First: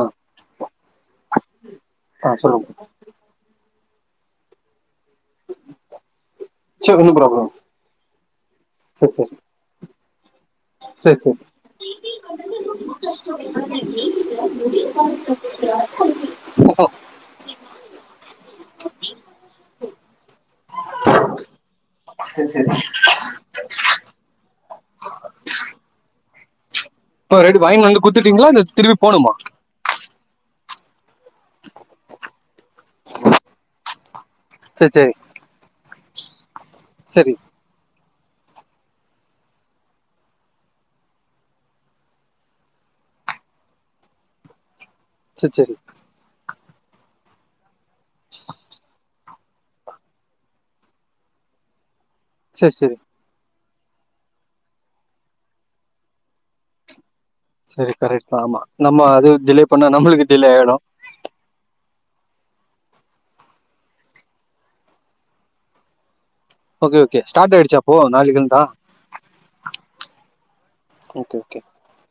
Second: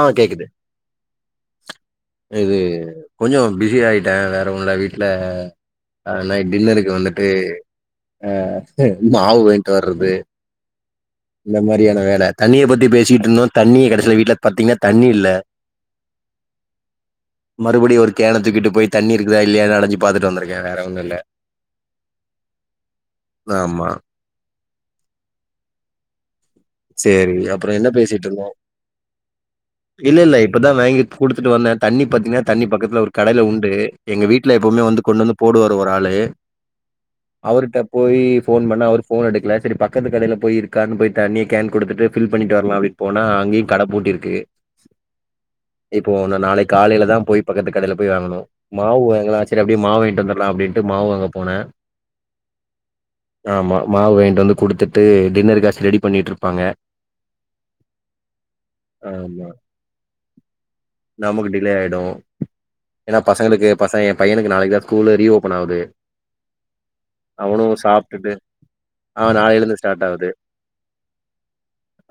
ஆ கேக்குது [inaudible] இது சொல்லுங்க கொஞ்சோ பிஸி ஆயிட்டே வேற ஒன்னு இல்ல வீ ட்டுல அ நைட் டின்னருக்கு சரி ஒன்றும் வந்துட்டு ப்ராப்ளம் அ சரி சரி மாவு வாயின்ட்டு வர்றது சரி இந்த மாரியான வேல தண்ணிய பத்தி பேசிக்கிட்டு இருந்தோ தண்ணியே கடசீல வீட்டுல பத்தீங்கன்னா தண்ணி இல்ல ஓஹோ மறுபடியு ஒரு கேண தூக்கிட்டு போய் தண்ணி இருக்குதா இல்லையானு அலஞ்சு பாத்துட்டு வந்துருக்க வேற ஒன்னு இல்ல செர் [inaudible] ஆமா சேரி இப்போ ரெடி அப்பறோ வாங்கி என்ன வந்து பேசிட்ருந்தோ குத்துட்டீங்களா இல்லை திருப்பி போகணுமா இல்ல இல்ல இப்பதா வாங்கி குடுத்துட்டு வந்த தண்ணி பாத்தின்னா தண்ணி பக்கத்துல ஒரு கடையில உண்டு எங்க வீட்டுல எப்பவுமே சரி வந்து கொண்டு வந்து போடுவாரு ஒரு ஆளு சரி அவுருட்ட போய் போன் பண்ண அவருபோன் எடுக்கல சரி பக்கத்து கடையில போய் இருக்கான்னு போய் தண்ணி கேன் குடுத்துட்டு ஃபில் பண்ணிட்டு வரலா அப்பிடின்னு போனா அங்கயு கட பூட்டிருக்கு செர் சேரி இப்போ ஒன்னு நாளைக் காலையில தா போய் பக்கத்து கடையில போய் வாங்கணு மாவு வாங்களா சேரி அப்படியே மாவு வாங்கிட்டு வந்தர்லா அப்டின்ட்டு மாவு வாங்க போன சேர் சேரி ஆமா மாவு வாயின்ட் வந்து குடுத்துட்டு டின்னர்ருகாச் ரெடி பண்ணீட்ருப்பாங்க சேரி கரெக்ட் தா ஆமா நம்ம அது டிலே பண்ணா நம்மளுக்கு டிலே ஆயிடு நமக்கு டிலே ஆயிடு ஏன்னா பசங்களுக்கு பசங்க ஏ பையனுக்கு நாளைக்கு தா ஸ்கூலு ரீஓபன் ஆவுது ஓகே ஓகே ஸ்டார்ட் ஆயிடுச்சா அப்போ சாப்ட்டுட்டு நாளைக்கு இருந்தா ஆ நாளைலயிருந்து ஸ்டார்ட் ஆவுது ஓகே ஓகே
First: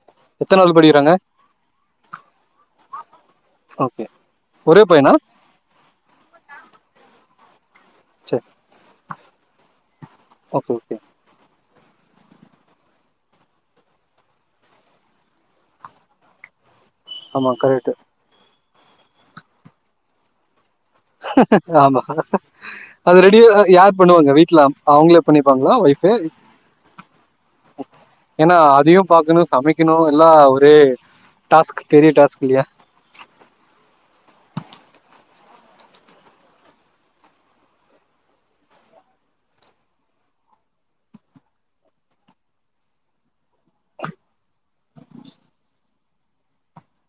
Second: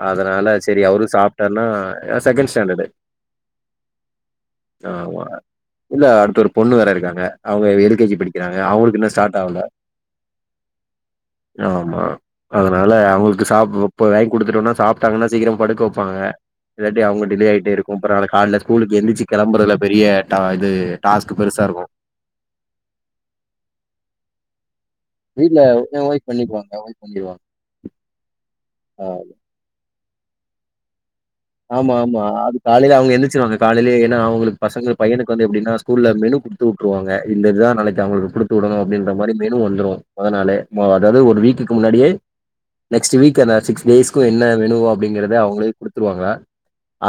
அதனால எத்தனை நாள் செரி அவரு படிக்கிறாங்க சாப்ட்டாருனா ஆ செகண்ட் ஸ்டாண்டடு ஒரே பையனா ஆமா இல்ல அடுத்து ஒரு பொண்ணு வேற இருக்காங்க அவுங்க எல் கே ஜி சரி படிக்கிறாங்க அவுங்களுக்கு இன்னு ஸ்டார்ட் ஆவுல ஓகே ஓகே ஆமா அதனால அவங்களுக்கு சாப்பு இப்ப வாங்கி குடுத்துட்டோனா சாப்ட்டாங்கன்னா சீக்கிரம்படுக்க வப்பாங்க இல்லாட்டி அவுங்க டிலே ஆமாம் ஆயிட்டே கரெக்டு இருக்கு அப்பறோ நாளைக்கி கால்ல ஸ்கூலுக்கு எழுந்திருச்சி கிளம்புறதுல பெரிய டா இது டாஸ்க் பெருசா இருக்கு ஆமா அது ரெடி யார் பண்ணுவாங்க வீட்ல அம் அவுங்களே வீட்ல பண்ணிப்பாங்ளா எ ஒய்ஃப்பு ஒய்ஃப் பண்ணிக்குவாங்க ஒய்ஃப் பண்ணிருவாங்க ஏனா அதையு ஆ பாக்கணு சமைக் க்ணு எல்லா ஒரே டாஸ்க் ஆமா பெரிய ஆமா டாஸ்க் அது இல்லையா காலைல அவுங்க எந்திரிச்சுருவாங்க காலேலே ஏனா அவுங்களுக்கு பசங்க பையனுக்கு வந்து எப்டினா ஸ்கூல்ல மெனு குடுத்து விட்டுருவாங்க இந்த இதுதா நாளைக்கி அவங்களுக்கு குடுத் துவிடணு அப்டின்ற மாரி மெனு வந்துரு மொதனாலே அதாவது ஒரு வீக்குக்கு முன்னாடியே நெக்ஸ்ட்டு வீக் அந்த சிக்ஸ் டேஸ்க்கு என்ன மெனுவோ அப்டிங்கறத அவங்களே குடுத் துருவாங்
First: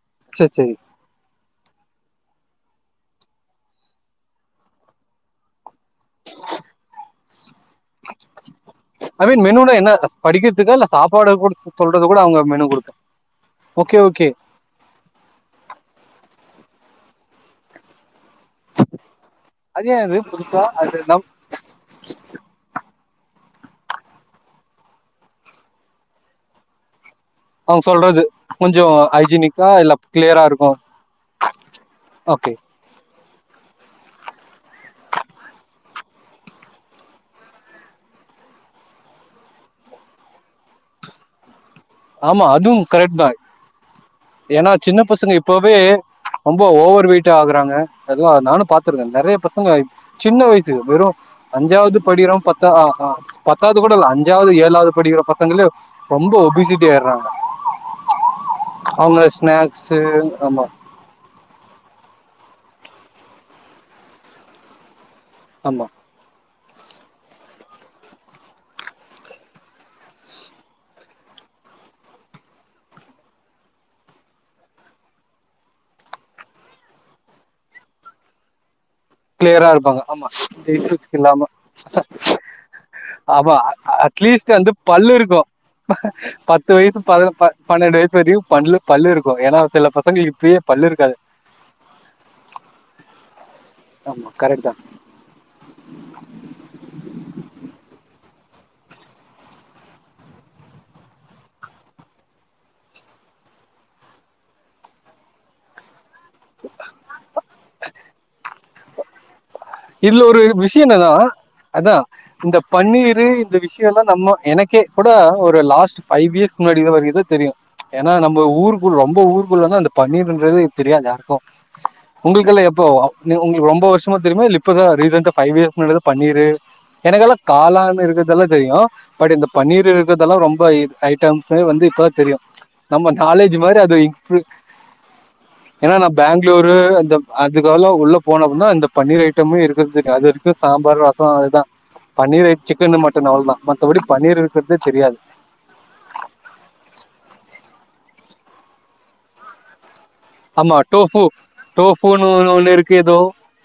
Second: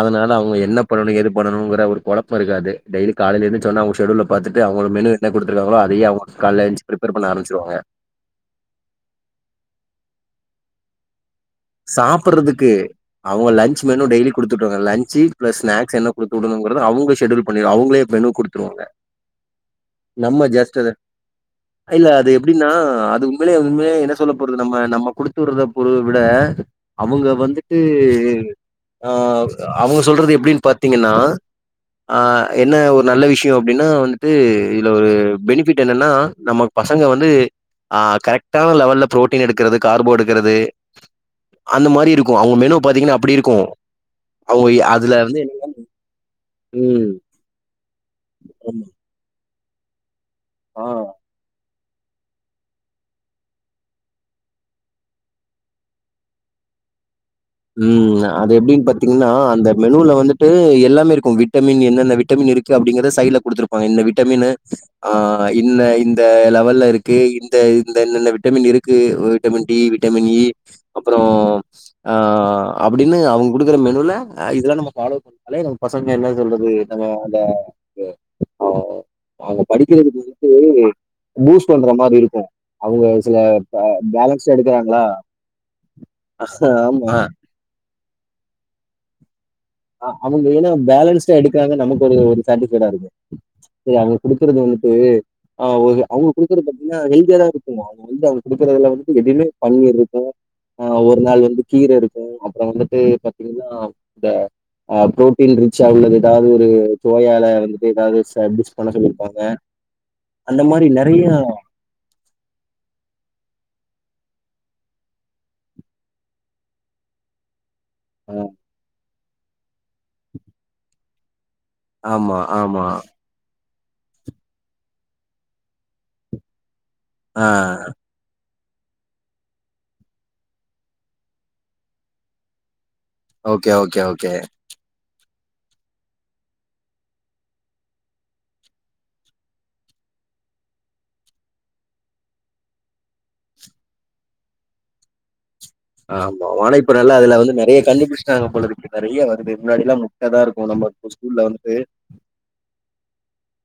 அதனால சரி அவுங்க சரி என்னப் பண்ணணு எது பண்ணணுங்கற ஒரு கொழப்ப இருக்காது டெய்லி கால எந்திருச்சோன அவுங்க செடியூல பாத்துட்டு அவுங்களோ மெனு என்ன குடுத்துருக்காங்களோ அதையே அவுங்க கால்ல ஏஞ்ச்சு ப்ரிப்பர் பண்ண ஆரம்பச்சுருவாங்க ஐ மீன் மெனு என்ன படிக்கிறதுக்கா இல்ல சாப்பாடு குடுச் சாப்றதுக்கு அவுங்க lunch okay menu okay daily குடுத் துட்றுவாங்க லஞ்ச்சு பிளஸ் ஸ்நாக்ஸ் என்ன குடுத்துவுடனுங்றத அவுங்க செடூல் பண்ணி அவுங்ளே மெனு குடுத்துருவாங்க அது ஏன் அது நம்ம புதுசா ஜாஸ்ட் அத அது நம் இல்ல அது எப்டீனா அது உண்மேலே உண்மேலே என்ன சொல்ல போறது நம்ம நம்ம குடுத்து விறத பொருள விட அவுங்க வந் வந்துட்டு அவங்க சொல்றது கொஞ்சோ ஆ ஹைஜீனிக்கா இல்ல அவுங்க சொல்றது கிளியரா எப்டின்னு இருக்கு பாத்தீங்கன்னா ஆ ஓகே என்ன ஒரு நல்ல விஷ் யோ அப்டின்னா வந்துட்டு இதுல ஒரு பெனிஃபிட் என்னன்னா நம்ம பசங்க வந்து ஆ கரெக்டான லெவல்ல ப்ரோட்டீன் எடுக்கறது கார்போ எடுக்றது ஆமா அதுவு பாத்தீங்கன்னா கரெக்ட் தா அப்டி இருக்கும். அவங்க ஏனா எ- சின்ன அதுல பசங்க வந்து என்ன- இப்பவே ரொம்ப ம். ஓவர் வெயிட்ட ஆகுறாங்க அதுவு நானு ஆமா. பாத்துருக்கே நெறைய பசங்க சின்ன வயசு ஆ. வெறு அஞ்சாவது படிகிறோ பத் தா அ பத்தாவது கூட இல்ல அஞ்சாவது ஏழாவது படிக்கிற பசங்களே ரொம்ப ஒபிசிட்டி ஆய்டுறாங்க ம் அது எப்டின்னு பாத்தீங்கன்னா அந்த ஸ்நாக்ஸு மெனுல வந்துட்டு ஆமாம் எல்லாமே இருக்கு விட் விட்டமின் என்ன என்ன விட்டமின் இருக்கு அப்டிங்கறத சைடுல குடுத்துருப்பாங்க இந்த விட்டமீனு ஆ இன்ன ஆமாம் இன் இந்த லெவல்ல இருக்கு இந்த இந்த என்னென்ன விட்டமின் இருக்கு விட்டமின் டி விட்டமின் இ அப்றோ அ அப்டின்னு அவுங்க குடுக்குற மெனுல இதெல்லா நம்ம ஃபாலோ பண் அலையு நம்ம பசங்க என்ன சொல்றது நம்ம அந்த அந்த ஆ அவுங்க கிளியராக இருப்பாங்க படிக்கிறதுக்கு ஆமாம் வந்து இஷ்யூஸ்க்கு இல்லாமல் பூஸ் பண்ற மாதிரி இருக்கு அவுங்க சில ஆமாம் பே பேலன்ஸ் அட்லீஸ்ட் வந்து எடுக்கிறாங்ளா பல்லு இருக்கும் பத்து வயசு பது பன்னெண்டு வயசு வரையு பல்லு பல்லு இருக்கு ஏனா சில பசங்களுக்கு இப்பயே பல்லு இருக்காது [unintelligible] எடுக்காங்க நமக்கு ஒரு ஒரு சாட்டிஃபைடா இருக்கு செரி அவுங்க ஆமாம் குடுக்குறது கரெக்ட் தான் வந்துட்டு ஆ அவுக அவுங்க் குடுக்குறது பாத்தீங்கன்னா ஹெல்தியா தா இருக்குக்கும்மா வந்து அவுங்க குடுக்குறதுல வந்து எதுமே பன்னீர் இருக்கு ஆ ஒரு நாள் வந்து கீர இருக்கு அப்றோ வந்துட்டு பாத்தீங்கன்னா இந்த ஆ ப்ரோட்டீன் ரிச்சா உள்ளது ஏதாவது ஒரு துவையால வந்துட்டு ஏதாவது ஸ்ச டிஷ் பண்ண சொல்லியிருப்பாங்க இதுல ஒரு இது விஷ்யோ என்னன்னா அதா. இந்த பன்னீரு இந்த விஷ்யோ எல்லா நம்ம எனக்கே கூட ஒரு லாஸ்ட் ஃபைவ் இயஸ் முன்னாடில வருகித தெரியு. ஏனா நம்ப ஊருக்குள் ரொம்ப ஊருக்குள் வந்து அந்த பன்னீருன்றதே தெரியாது யாருக்கு. ஆமா உங்குளுக்கெல்லா ஆமா எப்போ அவ் நெ உங்குளுக் ரொம்பொ வருஷ்மா தெரிமா இல்ல இப்பதா ரீசெண்டா ஃபைவ் இயஸ்கு முன்னாடிதா பன்னீரு எனக்கெல்லா ஆ காளான் இருக்குறதெல்லா தெரியு. பட் இந்த பன்னீர் இருக்கறதெல்லா ரொம்ப ஐ ஐட்டம்ஸே வந்து இப்பதா தெரியு. நம்ம நாலேஜ் ஓகே மாரி அது ஓகே ஓகே இம்ப்ரு. ஏனா நா பேங்ளூரு இந்தப் அதுக்காவல்லா உள்ள போன அப்றந்தா இந்த பன்னீர் ஐ ட்டம்மே இருக்கறது தெரியு அது வரிக்கு சாம்பார் ரசோ அதுதா. பன்னீர் ஐட் சிக்கன்னு மட்டன் அவுள்தா மத்தபடி பன்னீர் இருக்கற்தே தெரியாது. ஆமா வானா இப்ப நல்ல அதுல வந்து நறைய கண்டுபிடிச்டாங்க போலருக்கு நறைய வருது முன்னாடிலா மு ட்டதாருக்கு நம்ப கு ஸ்கூல்ல வந்துட்டு. போனு ஒன்னு ஒன்னு இருக்கு எதோ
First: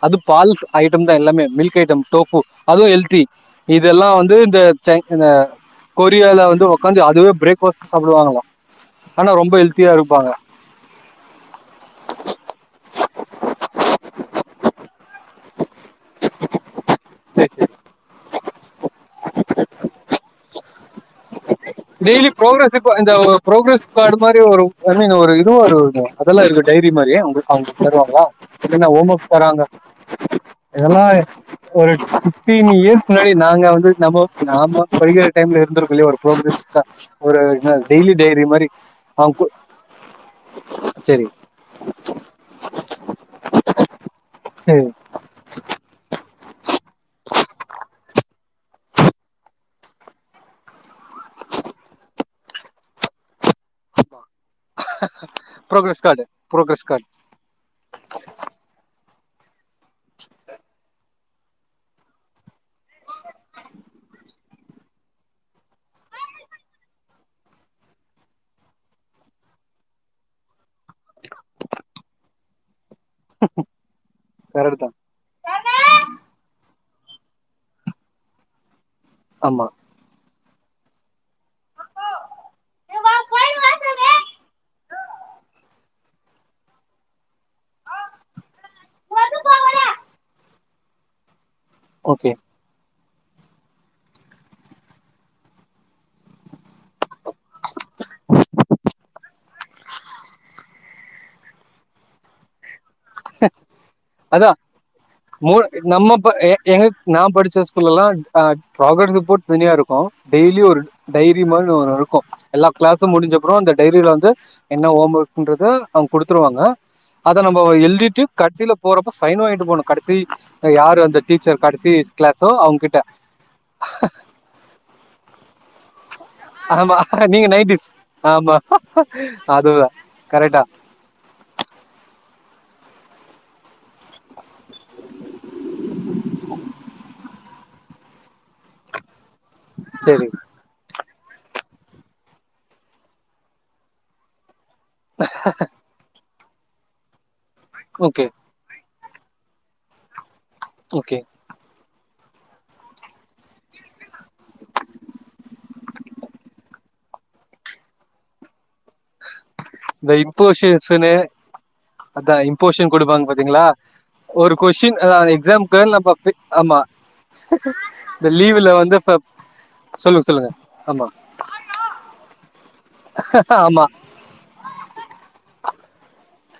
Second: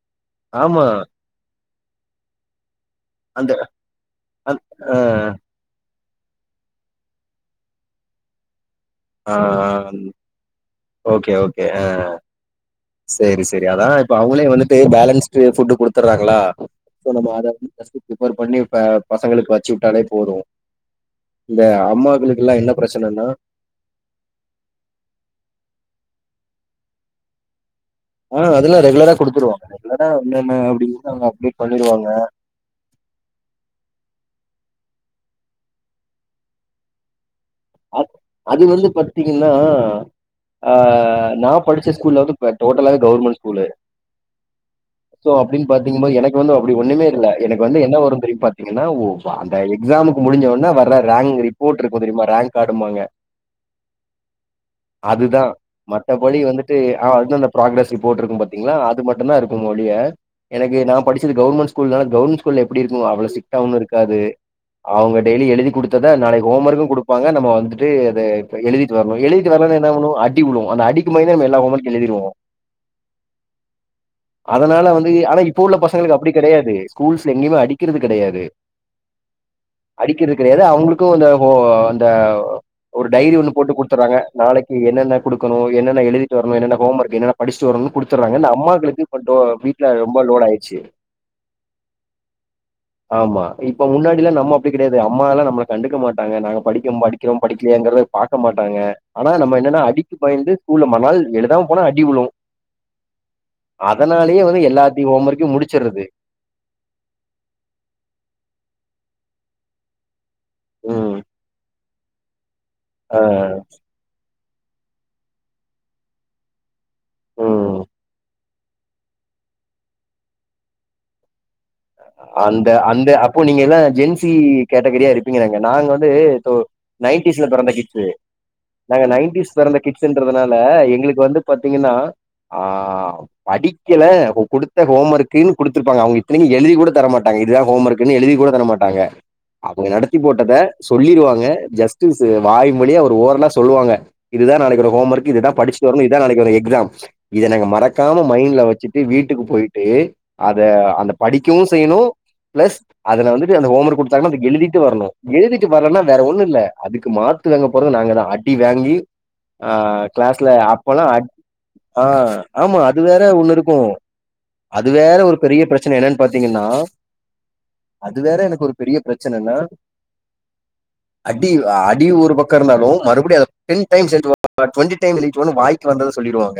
அது பால்ஸ் ஆமா ஐட்டம் தா எல்லாமே மில்க் ஐட்டம் டோஃபு அதுவு ஹெல் த்தி அந்த இதெல்லா வந்து இந்த அந் ஆ சை இந்த கொரியால வந்து ஒக்காந்தி அதுவே பிரேக்ஃபாஸ்ட்டா சாப்புடுவாங்களா ஆனா ஆ ரொம்ப ஹெல்த்தியா இருப்பாங்க. ஓகே ஓகே அ சேரி சேரி அதா இப்ப அவுங்களே வந்துட்டு பேலன்ஸ் டு ஃபுட்டு குடுத்தர்றாங்களா சோ நம்ம அத வந்து ஃபஸ்ட்டு பிரிப்பேர் பண்ணி பெ பசங்களுக்கு வெச்சு உட்டாலே போது. இந்த டெய்லி அம்மாக்களுக்குல்லா என்ன புரோக்ரெஸ் ரிப்போ இந்த பிரச்சனன்னா ஒ புரோக்ரெஸ் காடு மாரி ஒருப் ஐ மீனு ஒரு இதுவு வருதுங்க அதெல்லா இருக்குது டைரி மாரி அவுங்குள்க் அவுங்குள்க் தருவாங் வாவ் ஆ அதெல்லா இதென்ன ஓம் ரெகுலரா ஒக் குடுத்துருவாங்க தராங்க ரெகுலரா என்னென்ன இதெல்லா அப்டிங்கறத எ அவங்க அப்டேட் ஒருச் பண்ணிருவாங்க ஃபி ஃப்டீன் இயஸ்க்கு முன்னாடி நாங்க வந்து நம்போ நாம படிக்கிற டைம்ல இருந்துருக்கு இல்லையா ஒரு ப்ரோக்ரஸ் க அ அது வந்து அவங்க கு- பாத்திங்கன்னா அ சரி நா படிச்ச ஸ்கூல்ல வந்து இப்ப டோட்டலாவே கவுர்மெண் ஸ்கூலு. சேரி. சோ அப்டின் பாத்தீங்கம்போது எனக்கு வந்து அப்டி ஒன்னுமே இல்ல எனக்கு வந்து என்ன வரு திரும் பாத்தீங்கன்னா ஒ வ அந் த எக்ஸாமுக்கு முடிஞ்சவுன்ன வர்ற ரேங் ரிப்போட் இருக்கு தெரிமா ரேங்க் காடும்பாங்க. அதுதா ப்ரோக்ரஸ் கார்டு மத்தபடி வந்துட்டு ப்ரோக்ரஸ் கார்டு ஆ அதுதா அந்தப் ப்ராக்ரஸ் ரிப்போட் இருக்கும் பாத்தீங்ளா அது மட்டுந்தா இருக்குமொளிய எனக்கு நா படிச்சது கவுர்மெண் ஸ்கூல் நால கவுர்மெண் ஸ் கூல்ல எப்டி இருக்கும் அவ்ளோ ஸ்டிக்ட்டாவும் இருக்காது. அவுங்க டெய்லி எழுதி குடுத்தத நாளைக் ஹோம் ஒர்க்கு குடுப் ப்பாங்க நம்ம வந்துட்டு அத இப்ப எழுதிட்டு வர்ணு எழுதிட்டு வர்லனா என்னா பண்ணுவோ அடி உழுவு அந்த அடிக்கு பயந்தே நம்ம எல்லா ஹோம் ஒர்க்கு எழுதிருவோ. கரெக்ட் அதனால தான் வந் து ஆனா இப்ப உள்ள பசங்களுக்கு அப்டி கெடையாது. ஸ்கூல்ஸ்ல எங்கிமே அடிக்கிறது கெடையாது. அம்மா. அடிக்கிறது கெடையாது அவுங்களுக்கு அந்த ஹோ அந்த ஒரு டைரி ஒண்ணு போட்டு குட்த்தர்றாங்க. நாளைக்கி என்னென்ன குடுக்கணு என்னென்ன எழுதிட்டு வரணு என்னென்ன ஹோம் ஒர்க் என்னென்ன படிச்ட்டு வர்ணுன் குடுத்தர்றாங்க. இந்த அம்மாக்களுக்கு இப்போ டோ வீட்ல ரொம்போ லோடாயிர்ச்சு. ஓகே. ஆமா இப்ப முன்னாடில்லா நம்ம அப்டி கெடையாது. அம்மாலா நம்மள கண்டுக்க மாட்டாங்க நாங்க படி கம் படிக்கிறோ படிக்கலையாங்கிறத பாக்க மாட்டாங்க. ஆனா நம்ம என்னென்னா அடிக்கு பயந்து ஸ்கூல்ல மறுநாள் எழுதாம் போனா அடி விழு. அதனாலயே வந்து எல்லாத்தியு ஹோம் ஒர்க்கையு முடிச்சர்றது. இப்ப ஏ எங்கப் நா படிச்ச ஸ்கூல்லெல்லா ட் அ ப்ராகர்ஸ் ரிப்போட் தனியா இருக்கு. டெய்லியு ஒரு ம் டைரி மாரினு ஒரு இருக்கு. எல்லா கிளாஸு ஆ முடிஞ்சப்பறோ அந்த டைரில வந்து என்ன ஹோம் ஒர்க்ன்றத அவங்க குடுத்துருவாங்க அத நம்மோ ம் எழுதிட்டு கடைசில போறப்ப சைன் வாங்கிட்டு போணு கடசி யாரு அந்த டீச்சர் கடசி அந்த அந்த அப்போ நீங்கெல்லா ஜென் சி கேட்டகிரியா இருப்பீங்கன்னு நெனைக்கே நாங்க வந்து ஆமா நைன்ட்டீஸ்ல நீங்க பெறந்த நைன்டிஸ் கிட்ஸ் ஆமா நாங்க நைன்ட்டீஸ் பெறந்த அதுதா கிட்ஸ்ன்றதுனால கரெக்டா எங்களுக்கு வந்து பாத்தீங்கன்னா ஆ படிக்கல குடுத்த ஹோம் ஒர்க்கன்னு குடுத்துருப்பாங்க அவங்க இத்தனைக்கு எழுதி கூட தர மாட்டாங்க இதுதா ஹோம் ஒர்க்ன்னு எழுதி கூட தர மாட்டாங்க அவங்க நடத்தி சரி போட்டத சொல்லிருவாங்க ஜஸ்டிஸ் வாய் வழியா ஒரு ஓரலா சொல்லுவாங்க இதுதா நாளைக்கு வரு ஹோம் ஒர்க் இதுதா படிச்சுட்டு வரணு இதா நாளைக்கு வரு எக்ஸாம் இத நாங்க மறக்காம ஓகே மைண்ட்ல வச்சுட் டு வீட்டுக்கு போயிட்டு அத அந்த ஓகே படிக்கவு செய்யணு பிளஸ் அதுல வந்துட்டு அந்த ஹோம் ஒர்க் குடுத் தாங்கன்னா அத எழுதிட்டு வரணு எழுதிட்டு வரலன்னா வேற ஒண்ணுல்ல அதுக்கு மாத்து வாங்க போறது நாங்கதா அடி வாங்கி ஆ இந்த கிளாஸ்ல அப்பல்லா இம்போஷன்ஸ்ன்னு அ ஆ அதா ஆமா இம்போஷன் அது வேற குடுப்பாங்க ஒன்னு பாத்தீங்களா இருக்கு ஒரு அது கொஸ்டின் வேற ஒரு பெரிய எக்ஸாம்க்கு பிரச்சனை நம்ம என்னன்னு பாத்தீங்கன் னா ஆமா அது இந்த வேற எனக்கு லீவுல ஒரு வந்து பெரிய இப்ப பிரச்சனைன்னா சொல்லுங்க சொல்லுங்க ஆமா அடி அடி ஒரு பக்கோ இருந்தாலு மறுபடியு அத டென் ஆமா டைம்ஸ் எழுதீட்டு வா டுவென்டி டைம் எழுதீட்டு வான்னு வாய்க்கு வந்தத சொல்லிடுவாங்க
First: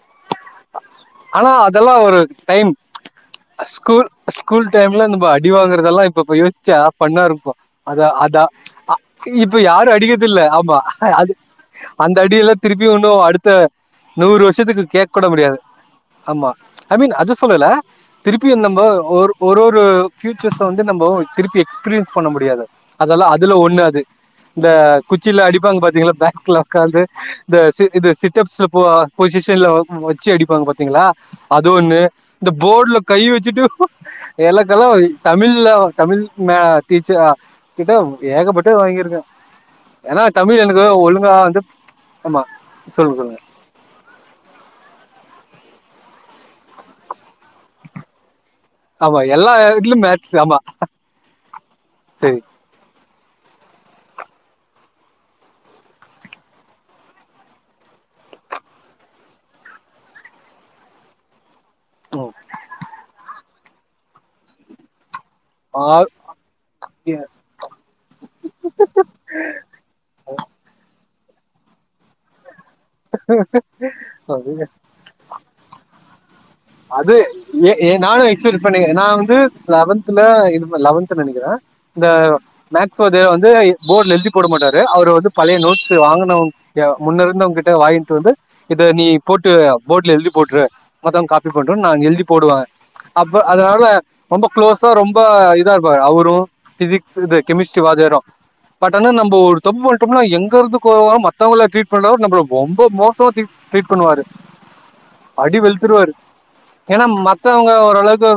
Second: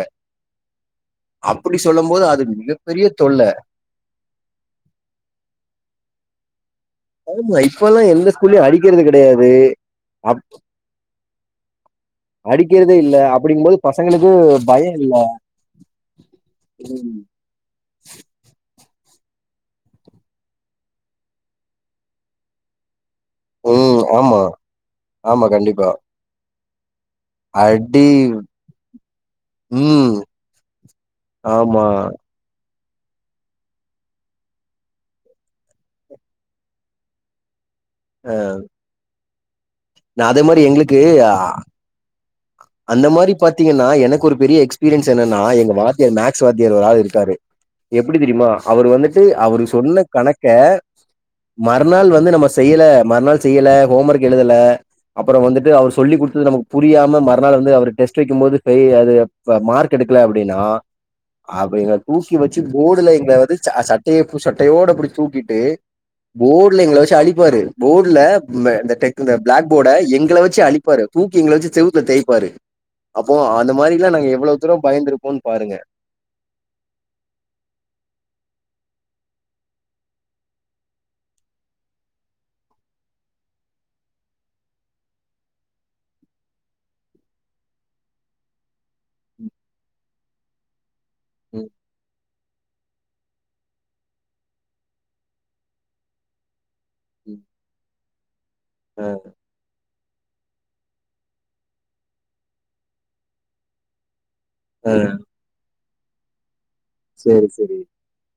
ஆனா அதெல்லா ஒரு அது டைம் மிகப்பெரிய தொல்ல ஸ்கூல் ஸ்கூல் டைம்ல நம்ம அடி வாங்குறதெல்லா இப்ப யோசிச்சா ஃபன்னா இருக்கு ஆமா இப்பல்லா அத எந்த அதா ஸ்கூல்லயு ஆ அடிக்கிறது கெடையாது இப்ப யாரு அடிக்கிறது அப் இல்ல ஆமா அது அந்த அடியல்லா திருப்பியு அடிக்கிறதே இன்னு இல்ல அடுத்த அப்டிங்கும்போது பசங்களுக்கு நூறு வருஷத்துக்கு பய கேக்க இல்ல கூட முடியாது ஆமா ஐ மீன் அத சொல்லல திருப்பியு நம்ம ஒரு ஒரு ஒரு பியூச்சர்ஸ்ஸ வந்து நம்ம திருப்பி எக்ஸ்பீரியன்ஸ் பண்ண முடியாது அதெல்லா அதுல ஒண்ணு அது ம் ஆமா இந்த குச்சில ஆமா அடிப்பாங்க கண்டிப்பா பாத்தீங்களா பேக்ல ஒக்காந்து இந்த சி இது அடி சிட்டப்ஸ்ல போ பொசிஷன்ல வ ம் வச்சி அடிப்பாங்க பாத்தீங்களா அது ஆமா ஒன்னு இந்த போர்ட்ல கை வச்சிட்டு எலக்கெல்லா தமிழ்ல தமிழ் மே டீச்ச கிட்ட ஏகப்பட்டது வாங்கிருக்கே ஏன்னா நான் அதே தமிழ் மாரி எனக்கு ஒழுங்கா எங்களுக்கு வந்து ஆமா அந்த சொல்லுங்க மாரி சொல்லுங்க பாத்தீங்கன்னா எனக்கு ஒரு பெரிய எக்ஸ்பீரியன்ஸ் என்னன்னா எங்க வாத்தியர் மேக்ஸ் வாத்தியர் ஒரு ஆளு இருக்காரு எப்டி தெரியுமா அவர் ஆமா வந்துட்டு எல்லா அவரு சொன்ன இதுலயும் மேட்ச் கணக்க ஆமா மறுநாள் வந்து சரி நம்ம செய்யல மறுநாள் செய்யல ஹோம் ஒர்க் எழுதல அப்பறோ வந்துட்டு அவர் சொல்லிக் குடுத்தது நமக்கு புரியா ம மறுநாள் வந்து அவரு டெஸ்ட் வைக்கும்போது பெயில் அது மார்க் எடுக்கல அப்டின்னா அப்ப எங்க ம். தூக்கி வச்சி போர்ட்ல எங்கள வந்து சட்டைய சட்டையோட அப்டி தூக்கிட் ஏய் ஆ- போர்ட்ல எங்கள வச்சி ஏ- அழிப்பாரு போர்ட்ல இந்த டெக் இந்த பிளாக் போர்ட எங்கள வச்சி அழிப்பாரு தூக்கி எங்கள வச்சி செவுத்துல தேய்ப்பாரு அப்ப அந்த மாரில்லா நாங்க எவ்வளவு தூரோ பயந்துருப்போன்னு பாருங்க அது எ எ நானு எஸ்பர்ட் பண்ணி நா வந்து லெவன்த்ல இது லெவன்த் நெனைக்கிறே இந்த மேக்ஸ் வாத்தியார் வந்து போர்ட்ல எழுதி போட மாட்டாரு அவரு வந்து பழைய நோட்ஸ் வாங்கனவங் யா முன்ன இருந்தவங்ககிட்ட வாங்கிட்டு வந்து இத நீ போட்டு போர்ட்ல எழுதி போட்டுரு மத்தவங்க காப்பி ம் பண்ணட்டு நா எழுதி போடுவே அப்ப அதனால ரொம்ப குளோஸா ரொம்ப இதா இருப்பாரு அவரு பிசிக்ஸ் இது ம் கெமிஸ்ட்ரி வாத்தியாரு பட் ஆ ஆனா நம்ம ஒரு தப்பு பண் [unintelligible] எங்க இருந்து கோவோ வரு மத்தவங்கள ட்ரீட் பண்றாரு நம்மள ரொம்ப மோசமா ட்ரீட் ட்ரீட் பண்ணுவாரு ஆ அடி வெளுத்துருவாரு ஏனா சேரி மத்தவங்க சேரி ஓரளவுக்கு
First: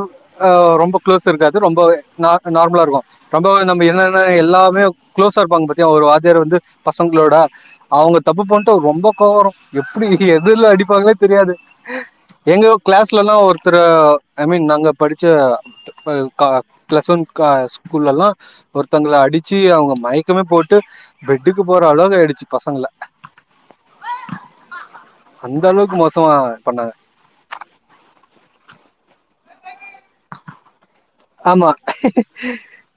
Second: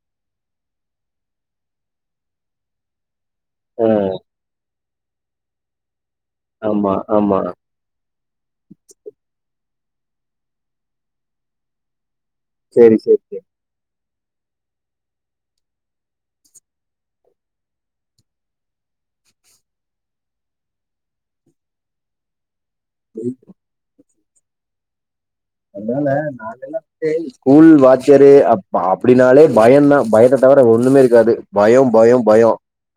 அ ரொம்ப க்ளோஸ் இருக்காது ரொம்ப நா நார்மலா இருக்கு ரொம்ப நம்ம ஆ என்னன்ன எல்லாமே குளோஸா இருப்பாங்க பத்தி ஒரு வாத்தியார் வந்து ஆமா பசங்ளோட ஆமா அவங்க தப்பு பண்ட்டு ரொம்ப கோவ வரு எப்டி எதுல அடிப்பாங்ளே தெரியாது எங்க சேரி சேரி கிளாஸ்லலா சேரி ஒருத்தர ஐ மீன் நாங்க படிச்ச க பிளஸ் ஒன் க ஸ்கூலல்லா ஒருத்தங்கள அடிச்சி அவங்க மயக்கமே போட்டு பெட்டுக்கு போற அளவுகு ஆயிடுச்சு பசங்கள உ அந்த அளவுக்கு அதனால நால மோசமாக எல்லா பண்ணாங்க தேய் ஸ்கூல் வாத்தியாரு அப் அப்டினாலே பயந்தா பயத்த தவிர ஒண்ணுமே இருக் ஆமா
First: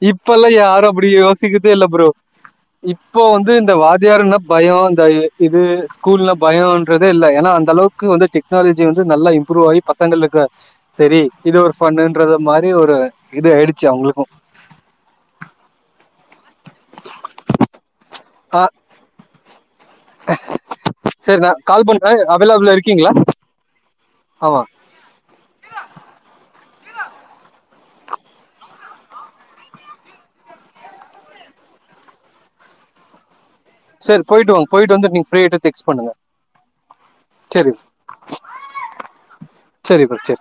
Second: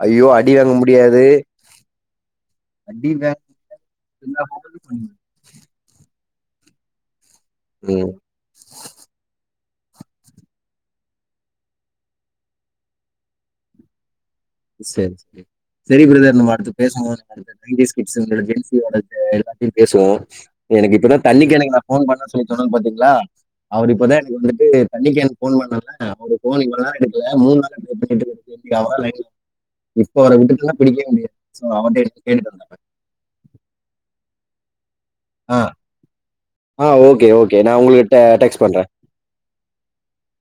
ஐயோ இப்பல்லா அடி வாங்க யாரு அப்டி முடியாது யோசிக்கதே இல்ல ப்ரோ அடி இப்போ வாங்க வந்து இந்த வாத்தியார்னா எல்லா பயோ பக்கமு இந்த இது ஸ்கூல்னா பயோன்றதே இல்ல ஏனா அந்த ம் அளவுக்கு வந்து டெக் டெக்னாலஜி வந்து நல்லா இம்ப்ரூவ் ஆகி பசங்களுக்கு சரி இது ஒரு ஃபண்ணுன்றது மாரி ஒரு இது ஆயிடுச்சு அவங்களுக்கு சரி சரி சரி பிரதர் நம்ம அடுத்து பேசும் போது ஆ [unintelligible] பேசுவோ எனக்கு இப்பதா சரி தண்ணி கேனுக்கு கால் நான் போன் பண்றேன். பண்ண சொல்லி தோணு அவைலபிளா பாத்தீஙளா இருக்கீங்களா? அவர் இப்பதா அது ஆமா. வந்துட்டு தண்ணி கேனுக்கு போன் பண்ணல ஒரு போன் இவள நேர எடுக்கல மூண் நாளா ட்ரை பண்ணிட்டு இருக்க இப்ப அவர விட்டுடனா பிடிக்கவே முடியாது சோ அவன்ட எடுத்து கேட்டுட்டு வந்தற சரி போயிட்டு வாங்க போயிட்டு வந்துட் நீங் ஆ ஆ ஓகே ஓகே நா சரி, உங்களுக்கு ட டெக்ஸ்ட் பண்ற சரிப்பா சரி